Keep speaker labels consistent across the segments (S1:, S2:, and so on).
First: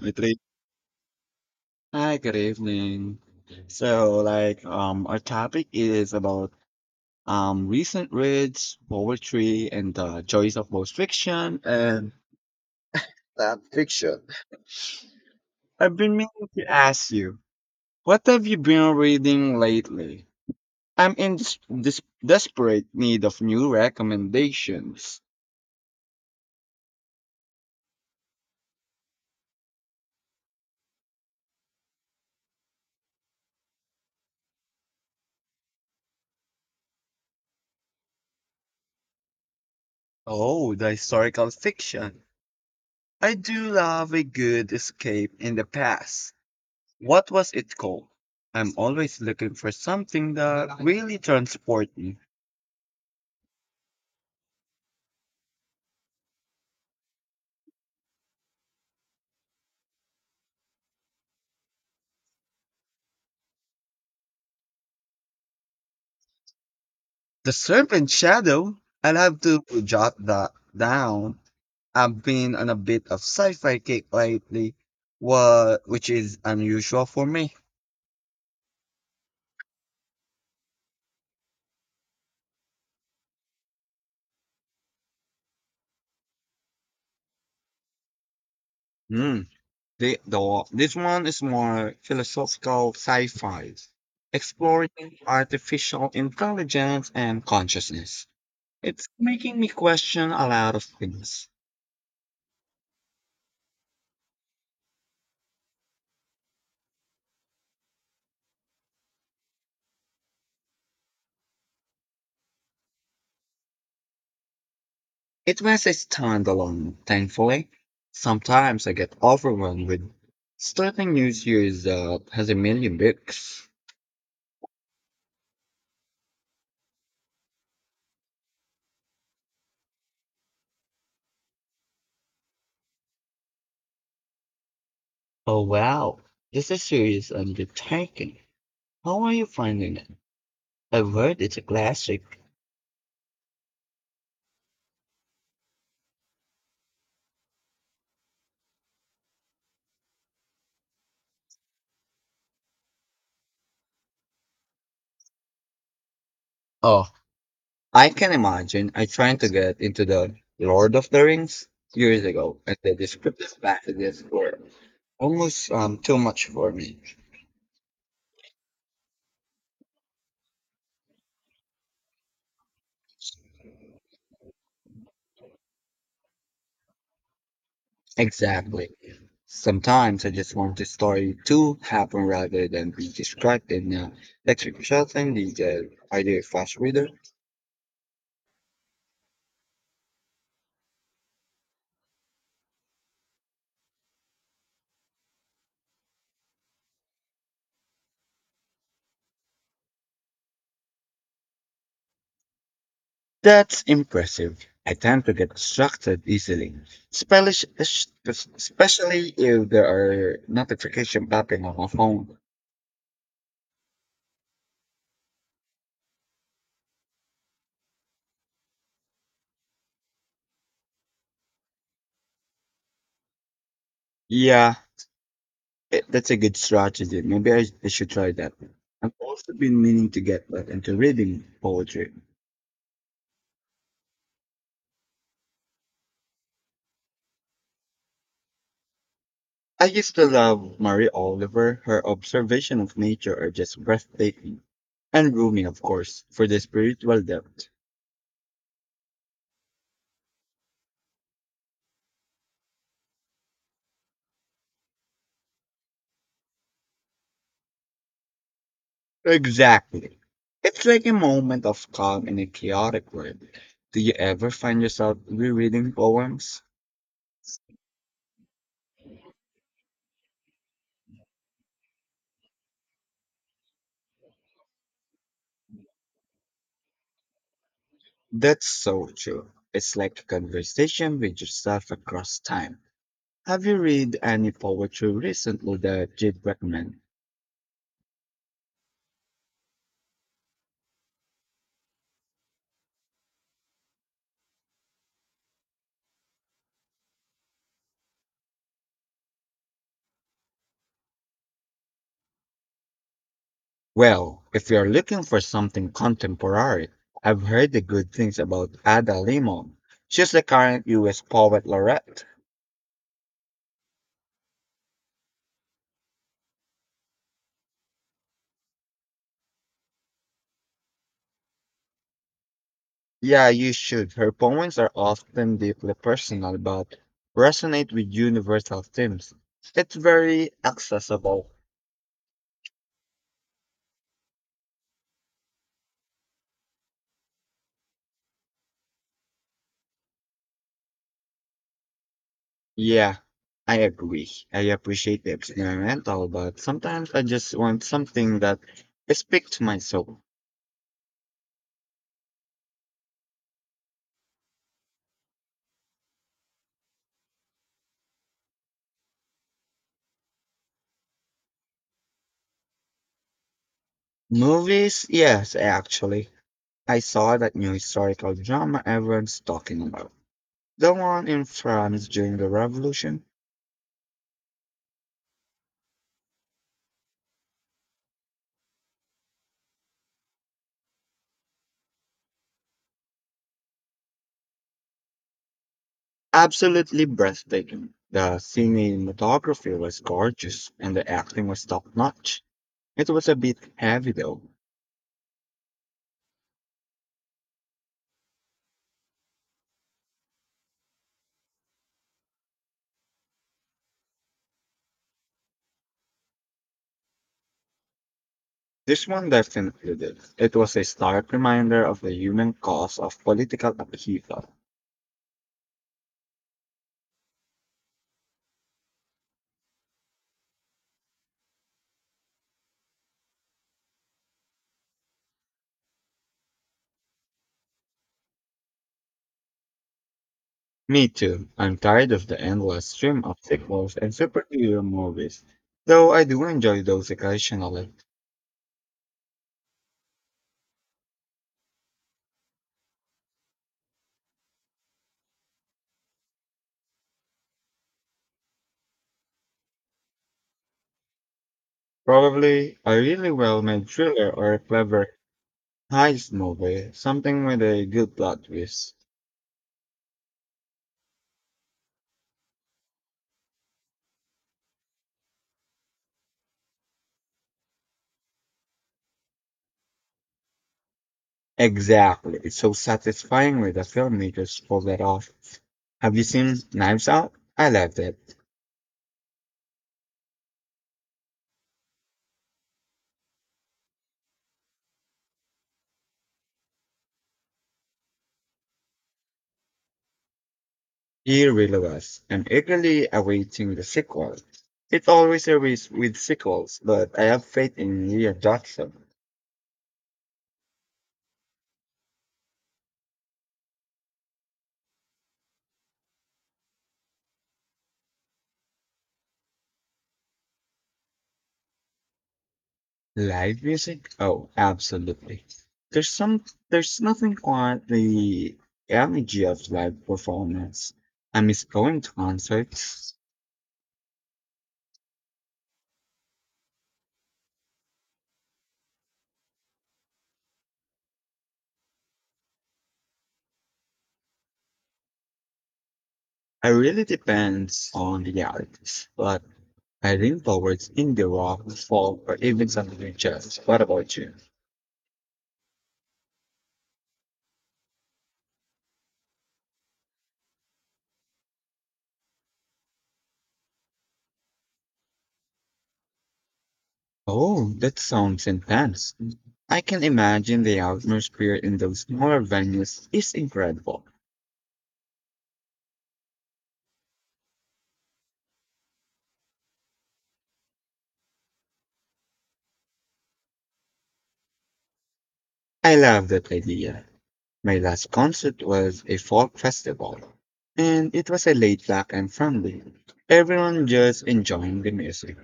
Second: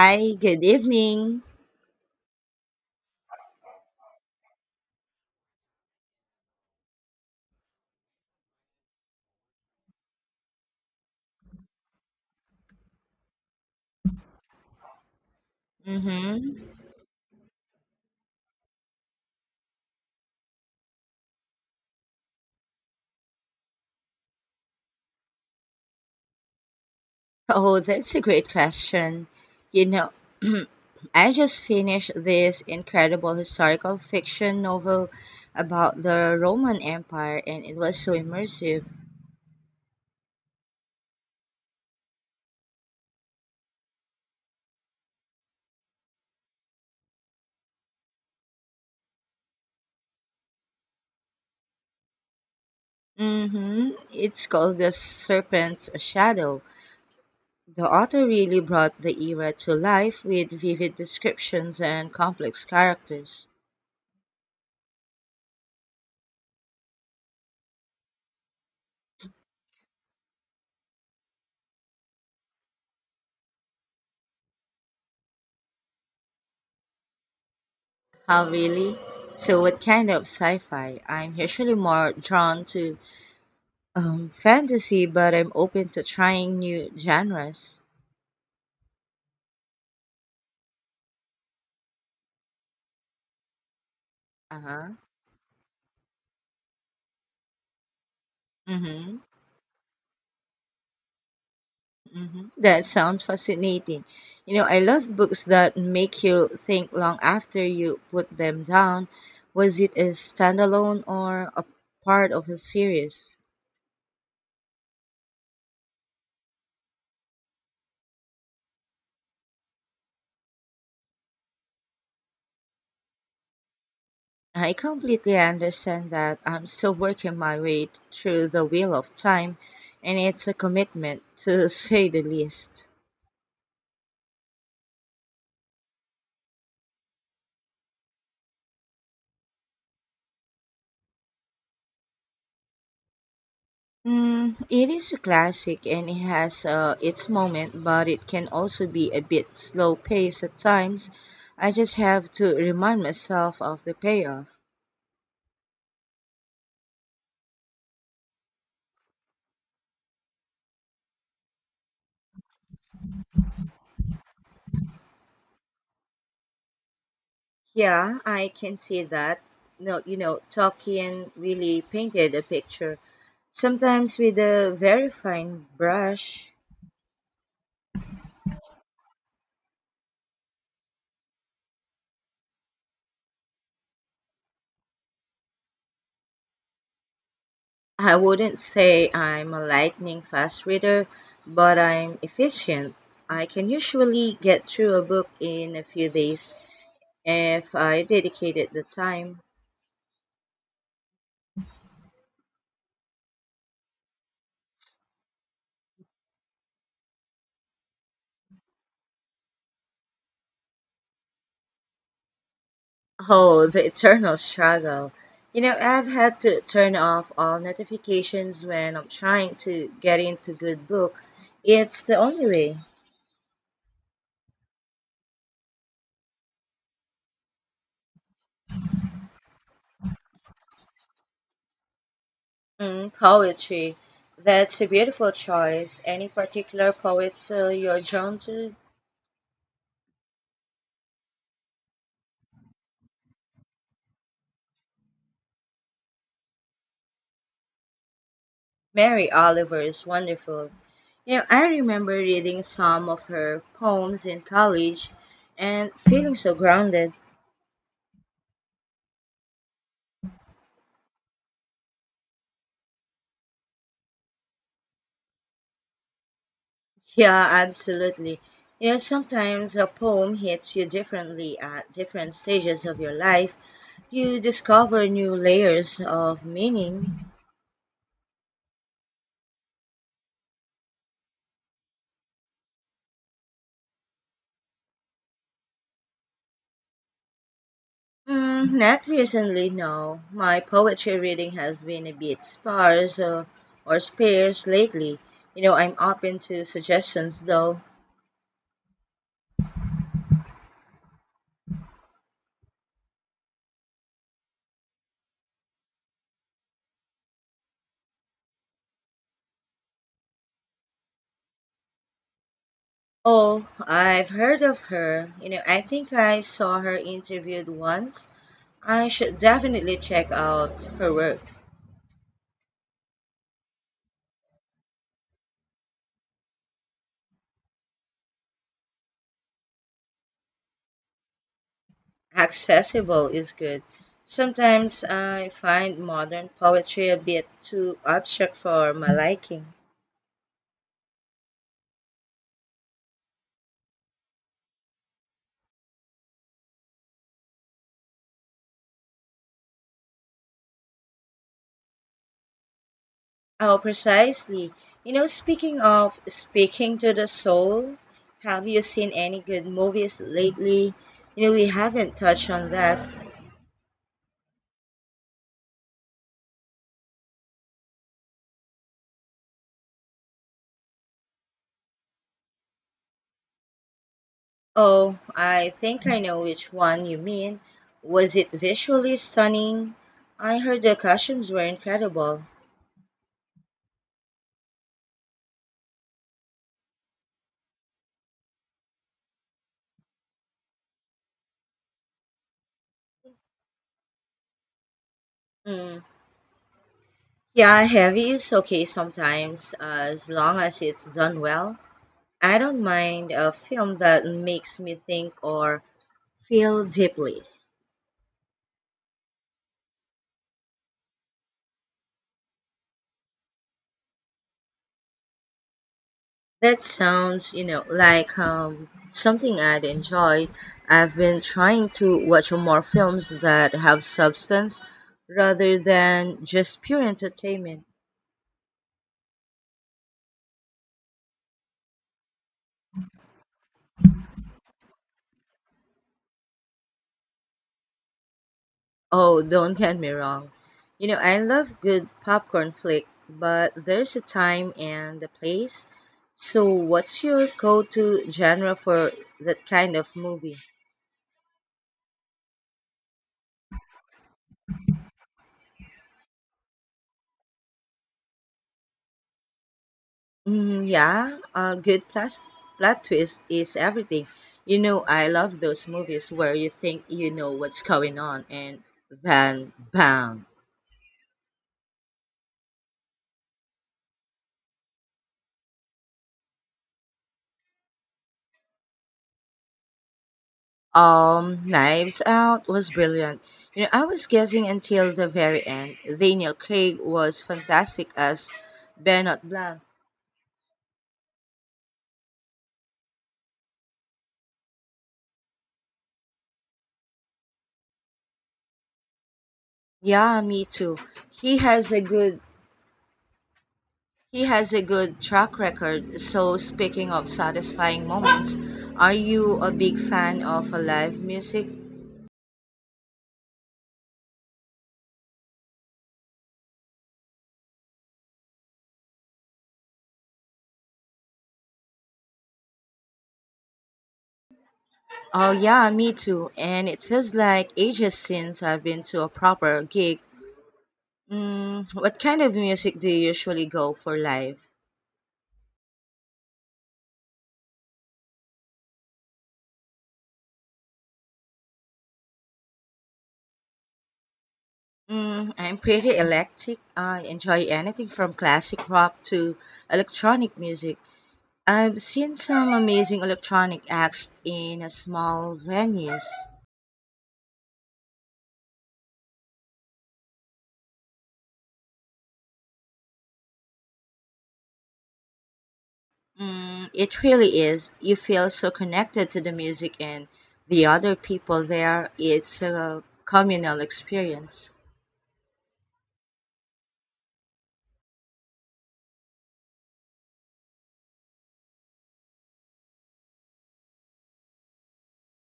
S1: With Ray.
S2: good evening.
S1: Hi, good evening. Our topic is about recent reads, poetry, and the joys of both fiction. And uh, I've been meaning
S2: Mm-hmm.
S1: to ask you, what have you been reading lately? I'm in this desperate need of new recommendations.
S2: Oh, that's a great question. You know, I just finished this incredible historical fiction novel about the Roman Empire, and it was so immersive.
S1: Oh, the historical fiction. I do love a good escape in the past. What was it called? I'm always looking for something that really transports me.
S2: Mm-hmm. It's called The Serpent's Shadow. The author really brought the era to life with vivid descriptions and complex characters.
S1: The Serpent Shadow? I'll have to jot that down. I've been on a bit of sci-fi kick lately, which is unusual for me.
S2: How really? So, what kind of sci fi? I'm usually more drawn to fantasy, but I'm open to trying new genres.
S1: Hmm. This one is more philosophical sci-fi, exploring
S2: Uh-huh.
S1: artificial intelligence and consciousness. It's
S2: Mm-hmm.
S1: making me question a lot of things.
S2: Mm-hmm. That sounds fascinating. You know, I love books that make you think long after you put them down. Was it a standalone or a part of a series?
S1: It was a standalone, thankfully. Sometimes I get overwhelmed with starting new series that has a million books.
S2: I completely understand that I'm still working my way through the wheel of time, and it's a commitment to say the least.
S1: Oh wow, this is a serious undertaking. How are you finding it? I've heard it's a classic.
S2: Mm, it is a classic and it has its moment, but it can also be a bit slow paced at times. I just have to remind myself of the payoff.
S1: Oh, I can imagine. I tried to get into the Lord of the Rings years ago, and the descriptive passages were almost too much for me.
S2: Yeah, I can see that. No, you know, Tolkien really painted a picture, sometimes with a very fine brush.
S1: Exactly. Sometimes I just want the story to happen rather than be described in electric shutting detail. Are you a fast reader?
S2: I wouldn't say I'm a lightning fast reader, but I'm efficient. I can usually get through a book in a few days if I dedicated the time.
S1: That's impressive. I tend to get distracted easily, espelish- es- especially if there are notification popping on my phone.
S2: Oh, the eternal struggle. You know, I've had to turn off all notifications when I'm trying to get into good book. It's the only way.
S1: Yeah, that's a good strategy. Maybe I should try that. I've also been meaning to get back into reading poetry.
S2: Mm, poetry. That's a beautiful choice. Any particular poets you're drawn to?
S1: I used to love Mary Oliver. Her observation of nature are just breathtaking. And Rumi, of course, for the spiritual depth.
S2: Mary Oliver is wonderful. You know, I remember reading some of her poems in college and feeling so grounded.
S1: Exactly. It's like a moment of calm in a chaotic world. Do you ever find yourself rereading poems?
S2: Yeah, absolutely. You know, sometimes a poem hits you differently at different stages of your life. You discover new layers of meaning.
S1: That's so true. It's like a conversation with yourself across time. Have you read any poetry recently that you'd recommend?
S2: Mm, not recently, no. My poetry reading has been a bit sparse or sparse lately. You know, I'm open to suggestions though.
S1: Well, if you're looking for something contemporary, I've heard the good things about Ada Limon. She's the current US poet laureate.
S2: Oh, I've heard of her. You know, I think I saw her interviewed once. I should definitely check out her work.
S1: Yeah, you should. Her poems are often deeply personal but resonate with universal themes. It's very accessible.
S2: Accessible is good. Sometimes I find modern poetry a bit too abstract for my liking.
S1: Yeah, I agree. I appreciate the experimental, but sometimes I just want something that speaks to my soul.
S2: Oh, precisely. You know, speaking of speaking to the soul, have you seen any good movies lately? You know, we haven't touched on that.
S1: Movies? Yes, actually. I saw that new historical drama everyone's talking about. The one in France during the Revolution.
S2: Oh, I think I know which one you mean. Was it visually stunning? I heard the costumes were incredible.
S1: Absolutely breathtaking. The cinematography was gorgeous and the acting was top notch. It was a bit heavy though.
S2: Mm. Yeah, heavy is okay sometimes, as long as it's done well. I don't mind a film that makes me think or feel deeply.
S1: This one definitely did. It was a stark reminder of the human cost of political upheaval.
S2: That sounds, you know, like something I'd enjoy. I've been trying to watch more films that have substance rather than just pure entertainment.
S1: Me too. I'm tired of the endless stream of sequels and superhero movies, though I do enjoy those occasionally.
S2: Oh, don't get me wrong. You know, I love good popcorn flick, but there's a time and a place. So, what's your go to genre for that kind of movie?
S1: Probably a really well-made thriller or a clever heist movie, something with a good plot twist.
S2: Mm, yeah, a plot twist is everything. You know, I love those movies where you think you know what's going on and then bam.
S1: Exactly. It's so satisfying when the filmmakers pull that off. Have you seen Knives Out? I loved it.
S2: Knives Out was brilliant. You know, I was guessing until the very end. Daniel Craig was fantastic as Bernard Blanc.
S1: He really was. I'm eagerly awaiting the sequel. It's always a risk with sequels, but I have faith in Lee Jackson.
S2: Yeah, me too. He has a good he has a good track record. So speaking of satisfying moments, are you a big fan of live music?
S1: Live music? Oh, absolutely. There's some there's nothing quite the energy of live performance. I miss going to concerts.
S2: Oh yeah, me too. And it feels like ages since I've been to a proper gig. Mm, what kind of music do you usually go for live?
S1: It really depends on the artist, but I lean towards indie rock, folk, or even something like jazz. What about you?
S2: Mm, I'm pretty eclectic. I enjoy anything from classic rock to electronic music. I've seen some amazing electronic acts in a small venues.
S1: Oh, that sounds intense. I can imagine the atmosphere in those smaller venues is incredible.
S2: Mm, it really is. You feel so connected to the music and the other people there. It's a communal experience.
S1: I love that idea. My last concert was a folk festival, and it was a laid back and friendly. Everyone just enjoying the music.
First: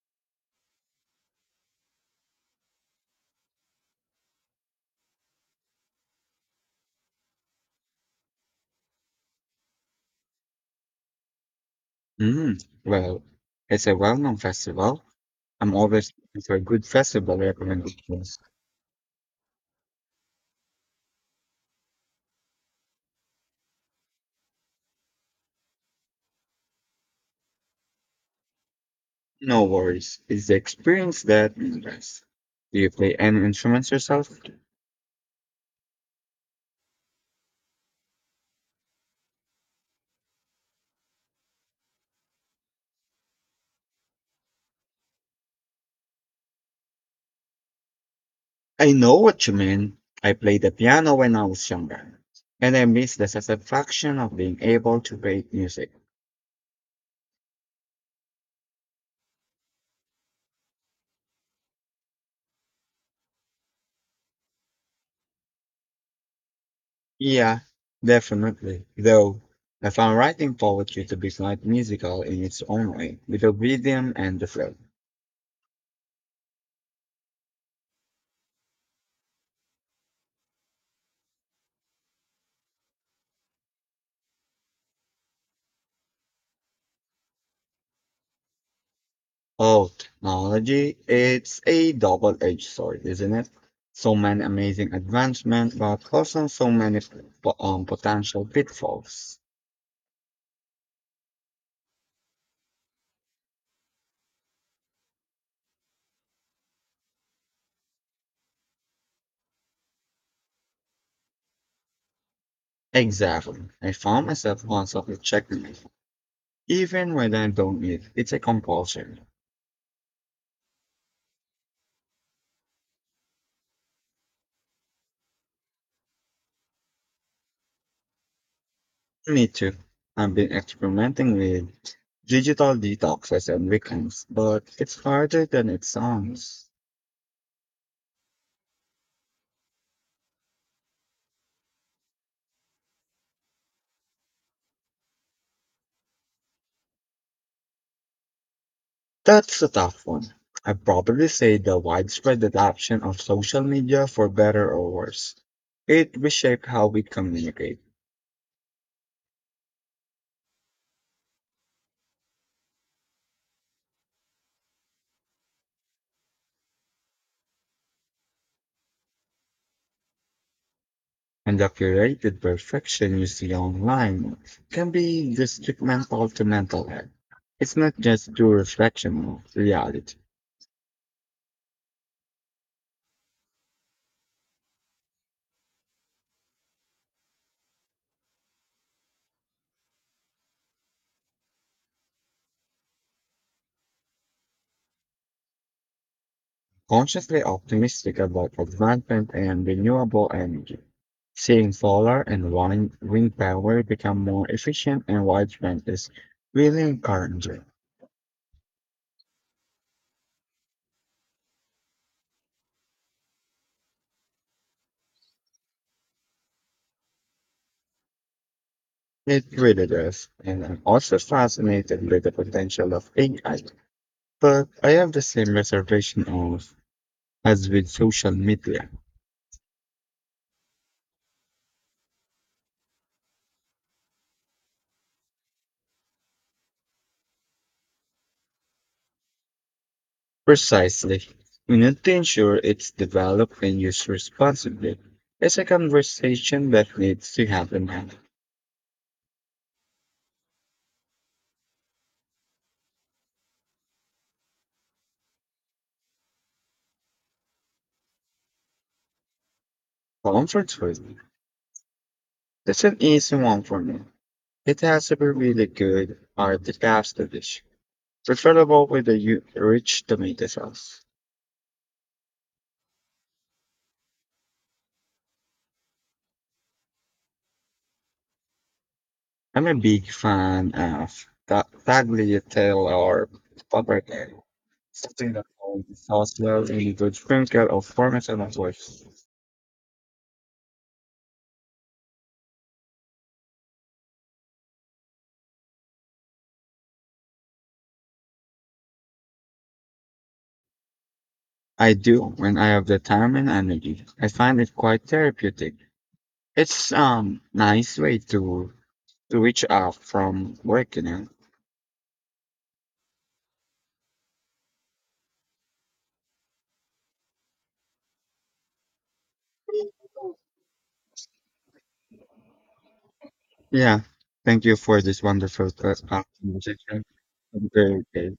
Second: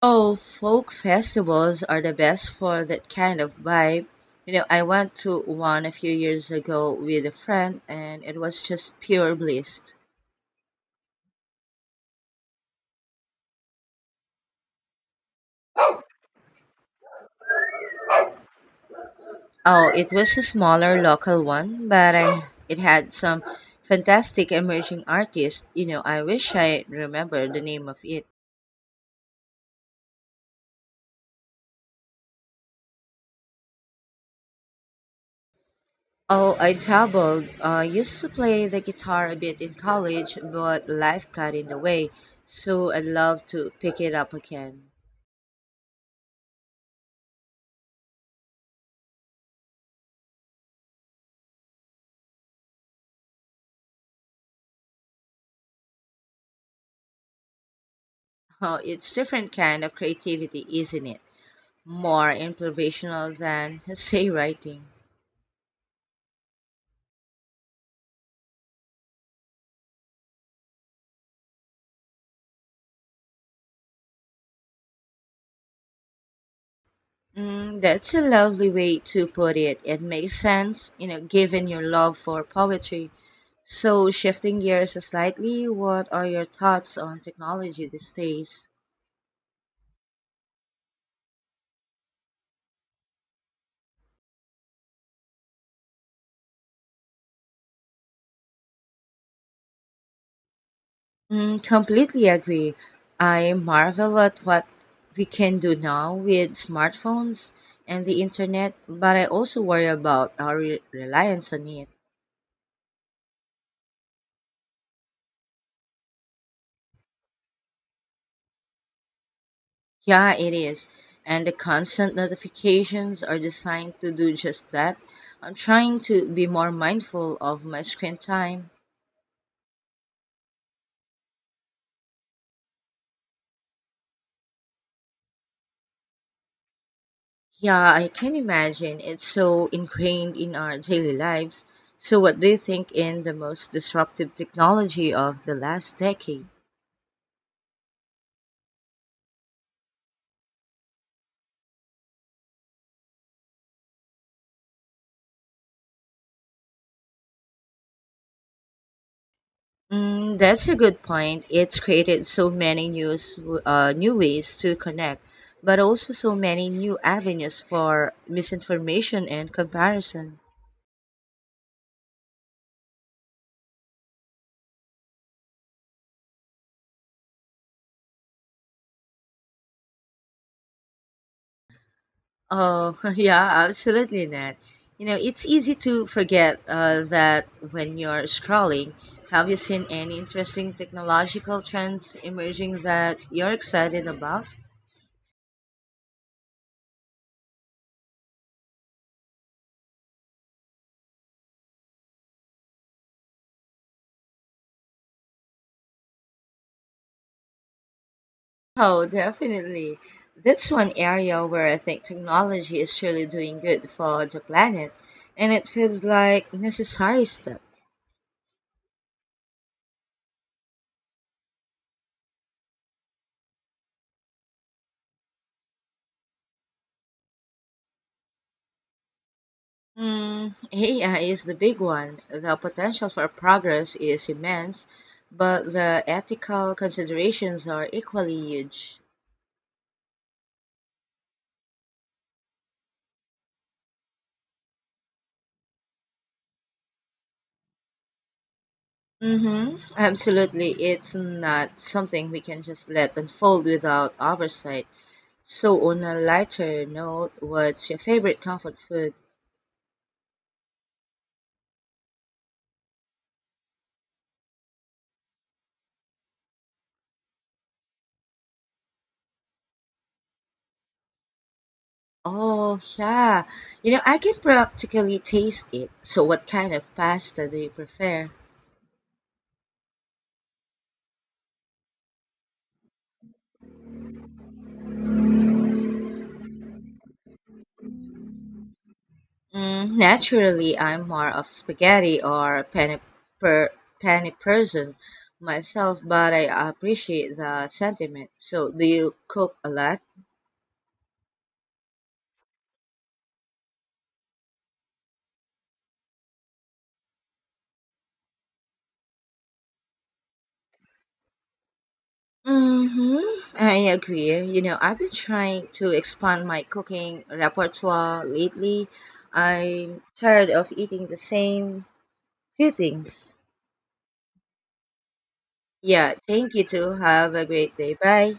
S2: Oh, folk festivals are the best for that kind of vibe. You know, I went to one a few years ago with a friend, and it was just pure bliss.
S1: Well, it's a well known festival. I'm always looking for good festival recommendations.
S2: Oh, it was a smaller local one, it had some fantastic emerging artists. You know, I wish I remember the name of it.
S1: No worries. It's the experience that matters. Do you play any instruments yourself?
S2: Oh, I dabbled. I used to play the guitar a bit in college, but life got in the way. So I'd love to pick it up again.
S1: I know what you mean. I played the piano when I was younger, and I miss the satisfaction of being able to create music.
S2: Oh, it's different kind of creativity, isn't it? More improvisational than say writing.
S1: Yeah, definitely. Though I found writing poetry to be quite musical in its own way, with the rhythm and the flow.
S2: Mm, that's a lovely way to put it. It makes sense, you know, given your love for poetry. So, shifting gears slightly, what are your thoughts on technology these days?
S1: Oh, technology, it's a double-edged sword, isn't it? So many amazing advancements, but also so many potential pitfalls.
S2: Mm, completely agree. I marvel at what we can do now with smartphones and the internet, but I also worry about our reliance on it.
S1: Exactly. I found myself constantly checking it, even when I don't need it. It's a compulsion.
S2: Yeah, it is. And the constant notifications are designed to do just that. I'm trying to be more mindful of my screen time.
S1: Me too. I've been experimenting with digital detoxes and weekends, but it's harder than it sounds.
S2: Yeah, I can imagine it's so ingrained in our daily lives. So, what do you think in the most disruptive technology of the last decade?
S1: That's a tough one. I would probably say the widespread adoption of social media for better or worse. It reshaped how we communicate,
S2: Mm, that's a good point. It's created so many new ways to connect, but also so many new avenues for misinformation and comparison.
S1: and the curated perfection you see online can be detrimental to mental health. It's not just pure reflection of reality.
S2: Oh, yeah, absolutely not. You know, it's easy to forget that when you're scrolling, have you seen any interesting technological trends emerging that you're excited about?
S1: Consciously optimistic about advancement and renewable energy, seeing solar and wind power become more efficient and widespread is really encouraging.
S2: Oh, definitely. That's one area where I think technology is truly doing good for the planet, and it feels like necessary step.
S1: It really does, and I'm also fascinated with the potential of AI. But I have the same reservation of as with social media.
S2: Mm, AI is the big one. The potential for progress is immense, but the ethical considerations are equally huge.
S1: Precisely. We need to ensure it's developed and used responsibly. It's a conversation that needs to happen at
S2: Mm-hmm. Absolutely. It's not something we can just let unfold without oversight. So, on a lighter note, what's your favorite comfort food?
S1: comfort food. That's an easy one for me. It has to be really good or the pasta dish, preferable with a rich tomato sauce.
S2: Oh, yeah. You know, I can practically taste it. So, what kind of pasta do you prefer?
S1: I'm a big fan of tagliatelle or pappardelle, something that holds the sauce well and a good sprinkle of parmesan of course.
S2: Mm, naturally, I'm more of spaghetti or per penny person myself, but I appreciate the sentiment. So, do you cook a lot?
S1: I do when I have the time and energy. I find it quite therapeutic. It's nice way to switch off from work, you know.
S2: Mm-hmm. I agree. You know, I've been trying to expand my cooking repertoire lately. I'm tired of eating the same few things.
S1: Yeah. Thank you for this wonderful
S2: Yeah, thank you too.
S1: conversation.
S2: Have a
S1: Have a
S2: great day.
S1: great day.
S2: Bye.